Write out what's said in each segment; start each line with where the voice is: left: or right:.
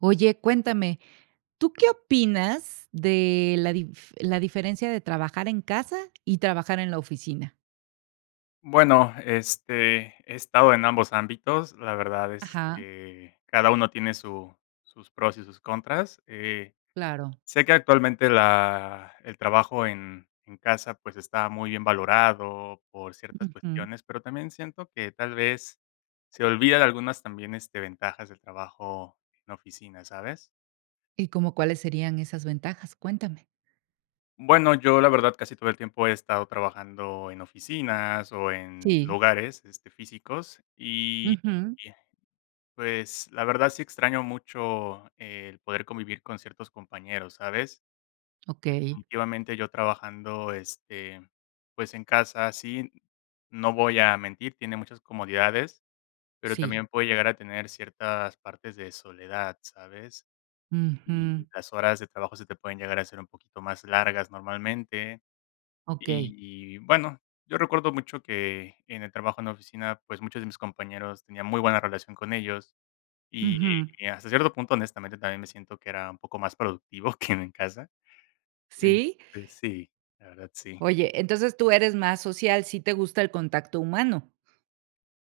right: Oye, cuéntame, ¿tú qué opinas de la dif la diferencia de trabajar en casa y trabajar en la oficina?
left: Bueno, este, he estado en ambos ámbitos, la verdad es
right: Ajá.
left: que cada uno tiene su sus pros y sus contras, eh,
right: Claro.
left: sé que actualmente la el trabajo en en casa, pues, está muy bien valorado por ciertas
right: Ujú.
left: cuestiones, pero también siento que tal vez se olvida de algunas también, este, ventajas del trabajo en la oficina, ¿sabes?
right: ¿Y cómo cuáles serían esas ventajas?, cuéntame.
left: Bueno, yo la verdad casi todo el tiempo he estado trabajando en oficinas o en
right: Sí.
left: lugares, este, físicos, y
right: Ujú.
left: y, pues, la verdad sí extraño mucho el poder convivir con ciertos compañeros, ¿sabes?,
right: Okey.
left: definitivamente yo trabajando, este, pues en casa, sí, no voy a mentir, tiene muchas comodidades, pero
right: Sí.
left: también puede llegar a tener ciertas partes de soledad, ¿sabes?, y
right: Ujú.
left: las horas de trabajo se te pueden llegar a ser un poquito más largas normalmente,
right: Okey.
left: y bueno, yo recuerdo mucho que en el trabajo en la oficina, pues, muchos de mis compañeros tenía muy buena relación con ellos y,
right: Ujú.
left: hasta cierto punto, honestamente, también me siento que era un poco más productivo que en mi casa,
right: ¿Sí?
left: este, sí, la verdad, sí.
right: Oye, entonces, ¿tú eres más social?, sí te gusta el contacto humano.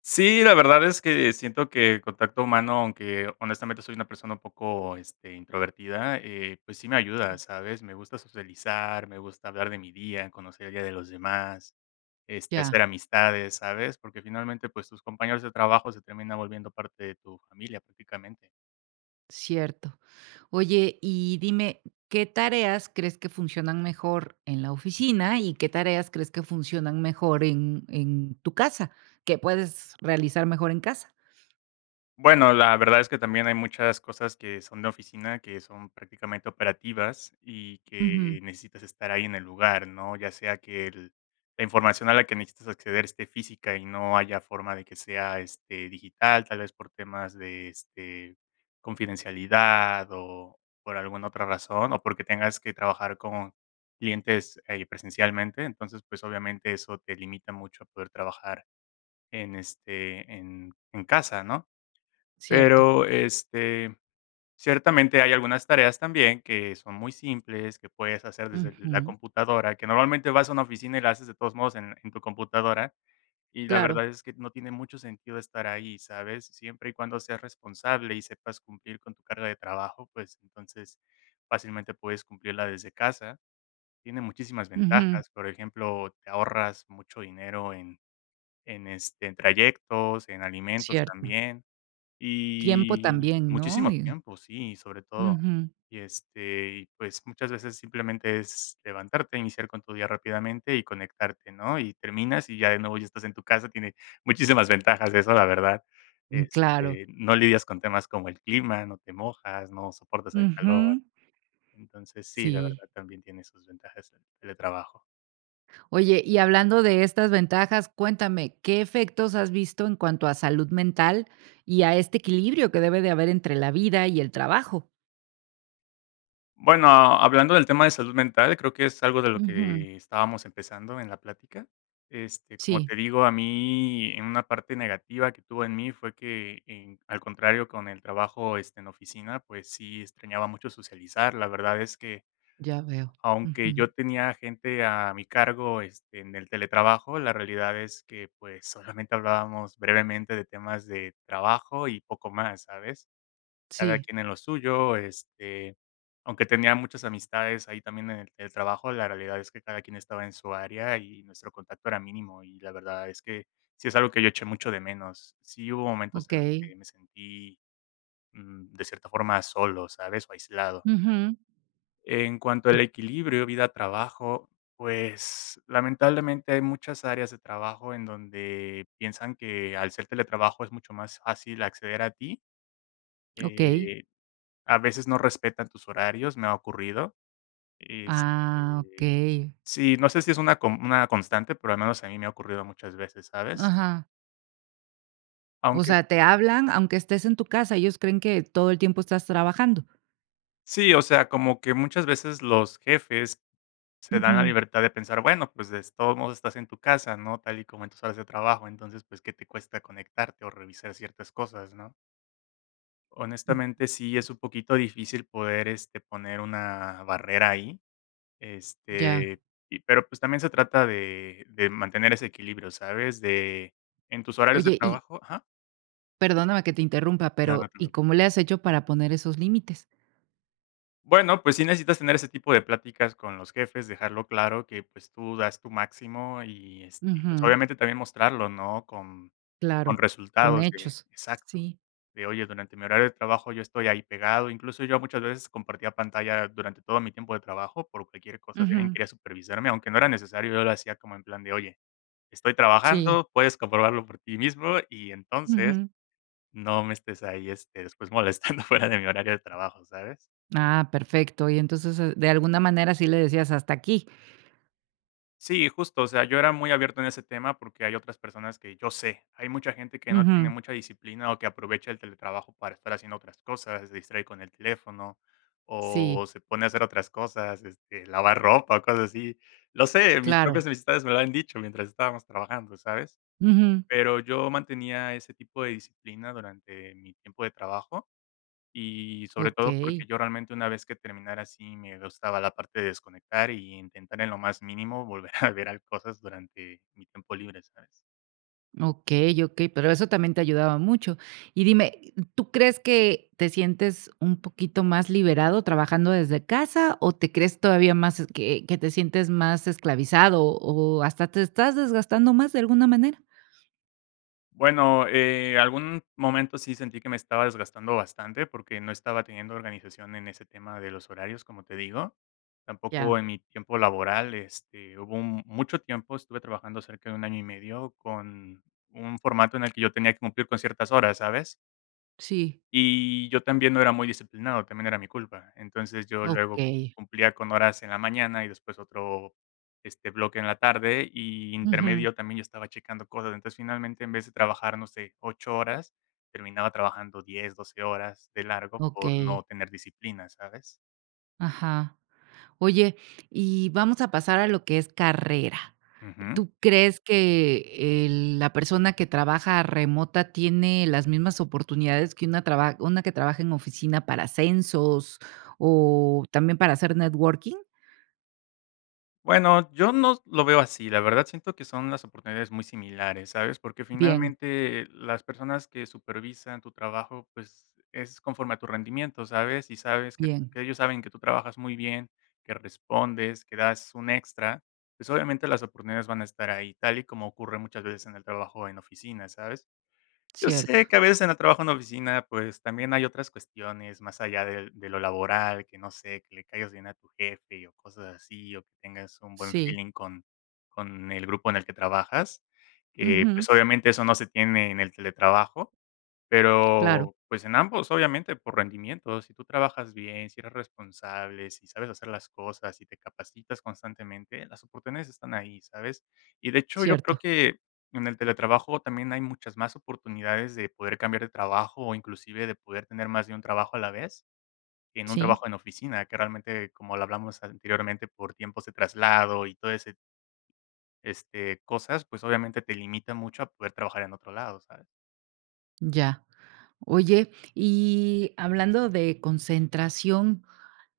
left: Sí, la verdad es que siento que contacto humano, aunque honestamente soy una persona un poco, este, introvertida, eh, pues sí me ayuda, ¿sabes?, me gusta socializar, me gusta hablar de mi día, conocer el día de los demás, este,
right: Ya.
left: hacer amistades, ¿sabes?, porque finalmente, pues, tus compañeros de trabajo se terminan volviendo parte de tu familia prácticamente.
right: Cierto, oye, y dime, ¿qué tareas crees que funcionan mejor en la oficina y qué tareas crees que funcionan mejor en en tu casa, que puedes realizar mejor en casa?
left: Bueno, la verdad es que también hay muchas cosas que son de oficina, que son prácticamente operativas, y
right: Ujú.
left: que necesitas estar ahí en el lugar, ¿no?, ya sea que el la información a la que necesitas acceder esté física y no haya forma de que sea, este, digital, tal vez por temas de, este, confidencialidad o por alguna otra razón o porque tengas que trabajar con clientes ahí presencialmente, entonces, pues, obviamente, eso te limita mucho a poder trabajar en, este, en en casa, ¿no?,
right: Cierto.
left: pero, este, ciertamente hay algunas tareas también que son muy simples, que puedes hacer desde la
right: Ujú.
left: computadora, que normalmente vas a una oficina y la haces de todos modos en en tu computadora, y la
right: Claro.
left: verdad es que no tiene mucho sentido estar ahí, ¿sabes?, siempre y cuando seas responsable y sepas cumplir con tu carga de trabajo, pues, entonces, fácilmente puedes cumplirla desde casa, tiene muchísimas
right: Ujú.
left: ventajas, por ejemplo, te ahorras mucho dinero en en, este, en trayectos, en alimentos
right: Cierto.
left: también,
right: Tiempo
left: y
right: también, ¿no?,
left: muchísimo
right: y.
left: tiempo, sí, sobre todo
right: Ujú.
left: y, este, y pues muchas veces simplemente es levantarte, iniciar con tu día rápidamente y conectarte, ¿no?, y terminas y ya de nuevo ya estás en tu casa, tiene muchísimas ventajas eso la verdad,
right: Mm, claro.
left: este, no lidias con temas como el clima, no te mojas, no soportas el calor,
right: Ujú.
left: entonces sí, la
right: Sí.
left: verdad también tiene sus ventajas el teletrabajo.
right: Oye, y hablando de estas ventajas, cuéntame, ¿qué efectos has visto en cuanto a salud mental y a este equilibrio, que debe de haber entre la vida y el trabajo?
left: Bueno, hablando del tema de salud mental, creo que es algo de lo
right: Ujú.
left: que estábamos empezando en la plática. Este, como
right: Sí.
left: te digo, a mí en una parte negativa que tuvo en mí fue que en al contrario con el trabajo, este, en oficina pues, sí extrañaba mucho socializar la verdad es que,
right: Ya veo.
left: aunque
right: Ujú.
left: yo tenía gente a mi cargo, este, en el teletrabajo, la realidad es que, pues, solamente hablábamos brevemente de temas de trabajo y poco más, ¿sabes? Cada
right: Sí.
left: quien en lo suyo, este, aunque tenía muchas amistades ahí también en el trabajo, la realidad es que cada quien estaba en su área y nuestro contacto era mínimo, y la verdad es que sí es algo que yo eché mucho de menos. Sí hubo momentos en los
right: Okey.
left: que me sentí, mm, de cierta forma solo, ¿sabes?, o aislado.
right: Ujú.
left: En cuanto al equilibrio, vida, trabajo, pues, lamentablemente hay muchas áreas de trabajo en donde piensan que al ser teletrabajo, es mucho más fácil acceder a ti.
right: Okey.
left: A veces no respetan tus horarios, me ha ocurrido,
right: Ah,
left: este,
right: okey.
left: sí no sé, si es una com una constante, pero, al menos a mí me ha ocurrido muchas veces, ¿sabes?
right: Ajá. O
left: Aunque, fi.
right: sea, ¿te hablan aunque estés en tu casa, ellos creen que todo el tiempo estás trabajando?
left: Sí, o sea, como que muchas veces los jefes se dan la
right: Ujú.
left: libertad de pensar, bueno, pues, des todos modos estás en tu casa, ¿no? Tal y como en tus horas de trabajo, entonces, pues, ¿qué te cuesta conectarte o revisar ciertas cosas, no?
right: Mm.
left: Honestamente, sí es un poquito difícil poder, este, poner una barrera ahí,
right: Ya.
left: este, y, pero, pues, también se trata de de mantener ese equilibrio, ¿sabes? De, en tus horarios de
right: Oye, y.
left: trabajo, ¿ajá?
right: Perdóname que te interrumpa,
left: No, no
right: pero,
left: te
right: ¿y
left: preocupes.
right: cómo le has hecho para poner esos límites?
left: Bueno, pues sí necesitas tener ese tipo de pláticas con los jefes, dejarlo claro que, pues tú das tu máximo y, este, pues
right: Ujú.
left: obviamente también mostrarlo, ¿no? Con con
right: Claro, con
left: resultados de
right: hechos,
left: Exacto,
right: sí.
left: de: "Oye durante mi horario de trabajo yo estoy ahí pegado", incluso yo muchas veces compartía pantalla durante todo mi tiempo de trabajo por cualquier cosa, si alguien
right: Ujú.
left: quería supervisarme, aunque no era necesario, yo lo hacía como en plan de: "Oye, estoy
right: Sí.
left: trabajando, puedes comprobarlo por ti mismo y entonces
right: Ujú.
left: no me estés ahí, este, después molestando fuera de mi horario de trabajo, ¿sabes?"
right: Ah, perfecto. Y entonces, e de alguna manera, sí le decías hasta aquí.
left: Sí, justo, o sea, yo era muy abierto en ese tema porque hay otras personas que yo sé, hay mucha gente que no tiene
right: Ujú.
left: mucha disciplina o que aprovecha el teletrabajo para estar haciendo otras cosas, se distrae con el teléfono o,
right: Sí.
left: se pone a hacer otras cosas, este, lavar ropa o cosas así. Lo sé, mis
right: Claro.
left: propias amistades me lo han dicho mientras estábamos trabajando, ¿sabes?
right: Ujú.
left: Pero yo mantenía ese tipo de disciplina durante mi tiempo de trabajo, y sobre todo porque
right: Okey.
left: yo realmente, una vez que terminara así me gustaba la parte de desconectar, y intentar en lo más mínimo volver a ver cosas durante, mi tiempo libre, ¿sabes?
right: Okey, okey, pero eso también te ayudaba mucho. Y dime, e ¿tú crees que te sientes un poquito más liberado trabajando desde casa o te crees todavía más, eh, que que te sientes más esclavizado o hasta te estás desgastando más de alguna manera?
left: Bueno, eh, algún momento sí sentí que me estaba desgastando bastante, porque no estaba teniendo organización en ese tema de los horarios, como te digo. Tampoco
right: Ya.
left: en mi tiempo laboral, este, hubo un mucho tiempo, estuve trabajando cerca de un año y medio con un formato en el que yo tenía que cumplir con ciertas horas, ¿sabes?
right: Sí.
left: Y yo también no era muy disciplinado, también era mi culpa. Entonces, yo luego
right: Okey.
left: cumplía con horas en la mañana y después otro, este, bloque en la tarde, y
right: Ujú.
left: intermedio también estaba checando cosas. Entonces, finalmente, en vez de trabajar, no sé, 8 horas, terminaba trabajando 10, 12 horas de largo por no
right: Okey.
left: tener disciplina, ¿sabes?
right: Ajá. Oye, y vamos a pasar a lo que es carrera.
left: Ujú.
right: ¿Tú crees que el la persona que trabaja remota tiene las mismas oportunidades que una traba una que trabaja en oficina para ascensos o también para hacer networking?
left: Bueno, yo no lo veo así, la verdad, siento que son las oportunidades muy similares, ¿sabes? Porque,
right: Bien.
left: finalmente, las personas que supervisan tu trabajo, pues, es conforme a tu rendimiento, ¿sabes? Y sabes que
right: Bien.
left: que ellos saben que tú trabajas muy bien, que respondes, que das un extra, pues, obviamente, las oportunidades van a estar ahí, tal y como ocurre muchas veces en el trabajo en oficinas, ¿sabes? Yo sé
right: Cierto.
left: que, a veces, en el trabajo en la oficina, pues, también hay otras cuestiones más allá del de lo laboral, que, no sé, que le caigas bien a tu jefe o cosas así, o que tengas un buen
right: Sí.
left: feeling con con el grupo en el que trabajas, que, eh,
right: Ujú.
left: pues, obviamente, eso no se tiene en el teletrabajo.
right: Claro.
left: Pero, pues, en ambos, obviamente, por rendimiento, si tú trabajas bien, si eres responsable, si sabes hacer las cosas y te capacitas constantemente, las oportunidades están ahí, ¿sabes? Y, de hecho, yo creo
right: Cierto.
left: que en el teletrabajo también hay muchas más oportunidades de poder cambiar de trabajo o, inclusive, de poder tener más de un trabajo a la vez, que en un
right: Sí.
left: trabajo en oficina que, realmente, como lo hablamos anteriormente, por tiempos de traslado y todo ese este, cosas, pues, obviamente, te limita mucho a poder trabajar en otro lado, ¿sabes?
right: Ya. Oye, y hablando de concentración,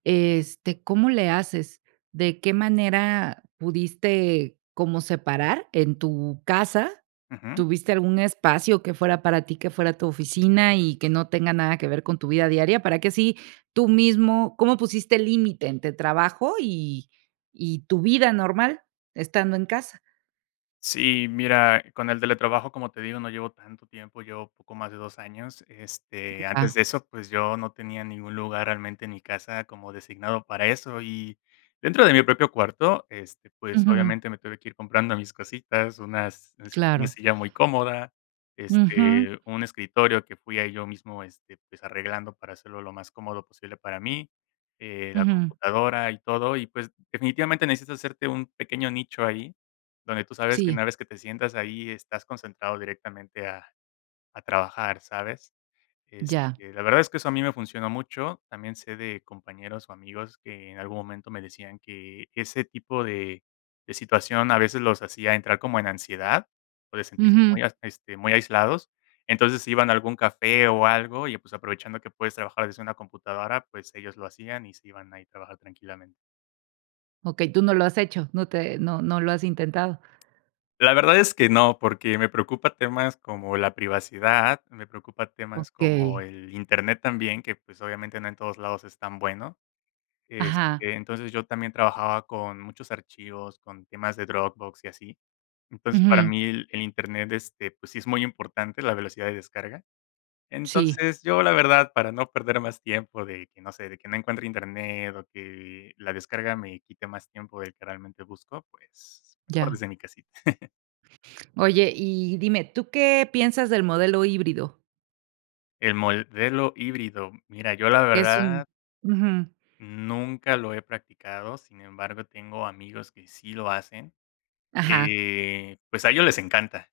right: este, ¿cómo le haces? ¿De qué manera pudiste como separar en tu casa?
left: Ujú.
right: ¿Tuviste algún espacio que fuera para ti, que fuera tu oficina y que no tenga nada que ver con tu vida diaria? Para que así tú mismo, ¿cómo pusiste límite entre trabajo y y tu vida normal, estando en casa?
left: Sí, mira, con el teletrabajo, como te digo, no llevo tanto tiempo, llevo poco más de 2 años, este, antes
right: Ah.
left: de eso, pues, yo no tenía ningún lugar, realmente, en mi casa, como designado para eso. Y dentro de mi propio cuarto, este, pues,
right: Ujú.
left: obviamente, me tuve que ir comprando mis cositas, unas este, una
right: Claro.
left: silla muy cómoda,
right: Ujú.
left: este, un escritorio que fui ahí yo mismo, este, pues, arreglando para hacerlo lo más cómodo posible para mí, eh, la
right: Ujú.
left: computadora y todo, y, pues, definitivamente, necesitas hacerte un pequeño nicho ahí donde tú sabes que
right: Sí.
left: una vez que te sientas ahí, estás concentrado directamente a a trabajar, ¿sabes?
right: Ya.
left: Este, la verdad es que eso a mí me funcionó mucho. También sé de compañeros o amigos que en algún momento me decían que ese tipo de de situación, a veces, los hacía entrar como en ansiedad o de sentirse
right: Ujú.
left: muy, este, muy aislados, entonces, se iban a algún café o algo y, pues, aprovechando que puedes trabajar desde una computadora, pues, ellos lo hacían y se iban ahí a trabajar tranquilamente.
right: Okey, ¿tú no lo has hecho, no te no no lo has intentado?
left: La verdad es que no, porque me preocupa temas como la privacidad, me preocupa temas como
right: Okey.
left: el Internet también, que, pues, obviamente, no en todos lados es tan bueno. Este,
right: Ajá.
left: entonces, yo también trabajaba con muchos archivos, con temas de Dropbox y así. Entonces, para
right: Ujú.
left: mí, el el Internet, este, pues, sí es muy importante, la velocidad de descarga.
right: Sí.
left: Entonces, yo, la verdad, para no perder más tiempo, de que, no sé, o que no encuentre internet o que la descarga me quite más tiempo del que realmente busco, pues, mejor
right: Ya.
left: desde mi casita.
right: Oye, y dime, ¿tú qué piensas del modelo híbrido?
left: El modelo híbrido. Mira, yo, la
right: Que es un
left: verdad
right: ujú.
left: nunca lo he practicado, sin embargo, tengo amigos que sí lo hacen,
right: Ajá.
left: eh, pues a ellos les encanta.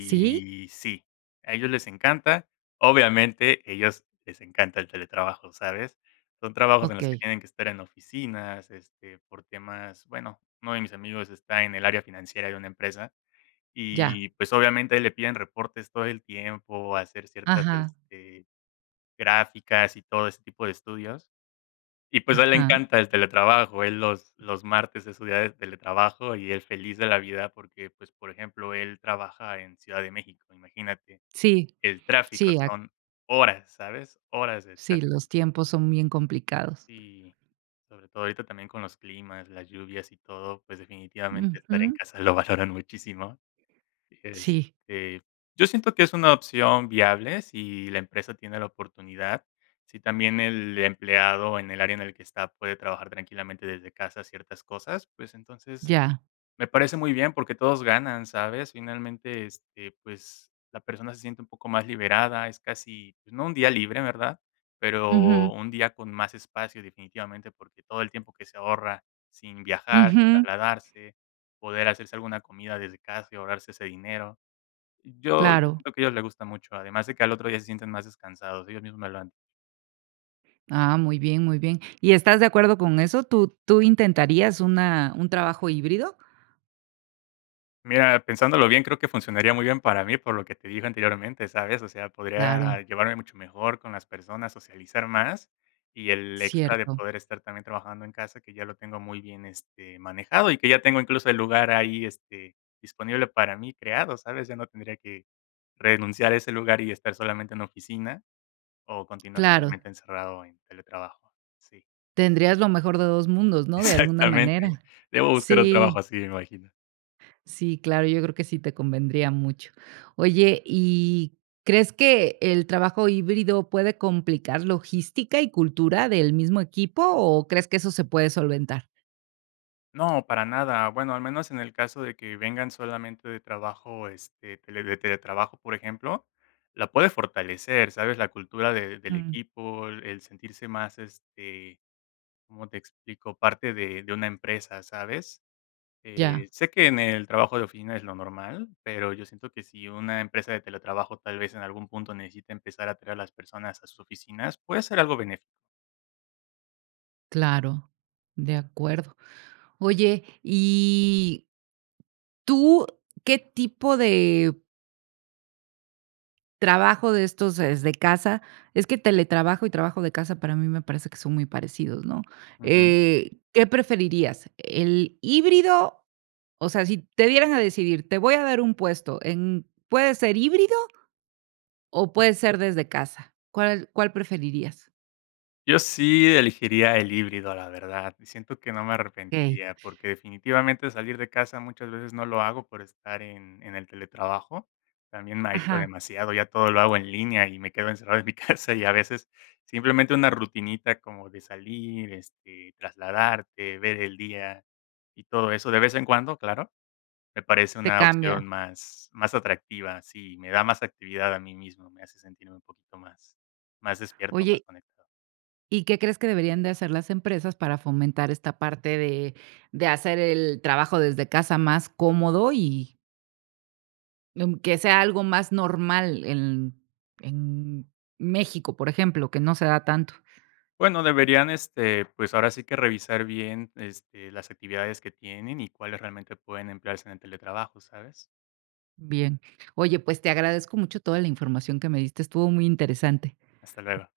right: ¿Sí?
left: sí, a ellos les encanta. Obviamente, ellos les encanta el teletrabajo, ¿sabes? Son trabajos en los que
right: Okey.
left: tienen que estar en oficinas, este, por temas, bueno, uno de mis amigos está en el área financiera de una empresa,
right: Ya.
left: y pues, obviamente le piden reportes todo el tiempo, hacer ciertas,
right: Ajá.
left: este, gráficas y todo ese tipo de estudios. Y, pues, a él le
right: Ajá.
left: encanta el teletrabajo, él los los martes es su día de teletrabajo y él feliz de la vida porque, pues, por ejemplo, él trabaja en Ciudad de México imagínate
right: Sí.
left: que el tráfico
right: Sí, a
left: son horas, ¿sabes? Horas de
right: Sí,
left: tráfico
right: los tiempos son bien complicados.
left: sí, sobre todo, ahorita también, con los climas, las lluvias y todo, pues, definitivamente estar en
right: Ujú.
left: casa lo valoran muchísimo,
right: Sí.
left: este, yo siento que es una opción viable, si la empresa tiene la oportunidad, si también el empleado en el área en el que está puede trabajar tranquilamente desde casa ciertas cosas, pues, entonces
right: Ya.
left: me parece muy bien porque todos ganan, ¿sabes? Finalmente, este, pues, la persona se siente un poco más liberada, es casi, pues, no un día libre, ¿verdad? Pero,
right: Ujú.
left: un día con más espacio definitivamente, porque, todo el tiempo que se ahorra sin viajar,
right: Ujú.
left: trasladarse, poder hacerse alguna comida desde casa y ahorrarse ese dinero. Yo yo
right: Claro.
left: siento que a ellos les gusta mucho, además de que al otro día se sienten más descansados ellos mismos me lo han
right: Ah, muy bien, muy bien. ¿Y estás de acuerdo con eso? ¿Tú tú intentarías una un trabajo híbrido?
left: Mira, pensándolo bien, creo que funcionaría muy bien para mí, por lo que te dije anteriormente, ¿sabes? O sea,
right: Claro.
left: podría llevarme mucho mejor con las personas, socializar más y el extra de
right: Cierto.
left: poder estar también trabajando en casa, que ya lo tengo muy bien, este, manejado y que ya tengo incluso el lugar ahí, este, disponible para mí creado, ¿sabes? Ya no tendría que renunciar a ese lugar y estar solamente en oficina o continuar
right: Claro.
left: solamente encerrado en teletrabajo. Sí.
right: Tendrías lo mejor de 2 mundos, ¿no? De alguna manera.
left: Exactamente. Debo buscar un trabajo
right: Sí.
left: así, me imagino.
right: Sí, claro, yo creo que sí te convendría mucho. Oye, ¿y crees que el trabajo híbrido puede complicar logística y cultura del mismo equipo, o crees que eso se puede solventar?
left: No, para nada. Bueno, al menos en el caso de que vengan solamente de trabajo, este, te le le teletrabajo, por ejemplo, la puedes fortalecer, ¿sabes? La cultura de del
right: Mm.
left: equipo, el sentirse más, este, ¿cómo te explico? Parte de de una empresa, ¿sabes?
right: Ya.
left: Eh, sé que en el trabajo de oficina es lo normal, pero yo siento que si una empresa de teletrabajo tal vez en algún punto necesita empezar a traer a las personas a sus oficinas, puede ser algo benéf
right: Claro, de acuerdo, oye, y tu que tipo de trabajo de estos, ¿desde casa? Es que teletrabajo y trabajo de casa, para mí me parece que son muy parecidos, ¿no?
left: Ujú.
right: Eh, ¿qué preferirías, el híbrido? O sea, si te dieran a decidir, te voy a dar un puesto en puede ser híbrido o, puede ser desde casa, ¿cuál cuál preferirías?
left: Yo sí elegiría el híbrido, la verdad, siento que no me
right: Okey.
left: arrepentiría porque, definitivamente, salir de casa muchas veces no lo hago por estar en en el teletrabajo, también me aíslo
right: Ajá.
left: demasiado, ya todo lo hago en línea, y me quedo encerrado en mi casa y a veces simplemente una rutinita, como de salir, este, trasladarte, ver el día y todo eso, de vez en cuando, claro, me parece
right: Te
left: una opción
right: cambia.
left: más más atractiva si me da más actividad a mí mismo, me hace sentirme un poquito más más despierto más
right: Oye
left: conectado.
right: ¿Y qué crees que deberían de hacer las empresas para fomentar esta parte de de hacer el trabajo desde casa más cómodo? Y mm, que sea algo más normal en en México, ¿por ejemplo? Que no se da tanto.
left: Bueno, deberían, este, pues ahora sí que revisar bien, este, las actividades que tienen y cuáles realmente pueden emplearse en el teletrabajo, ¿sabes?
right: Bien. Oye, pues, te agradezco mucho toda la información que me diste, estuvo muy interesante.
left: Hasta luego.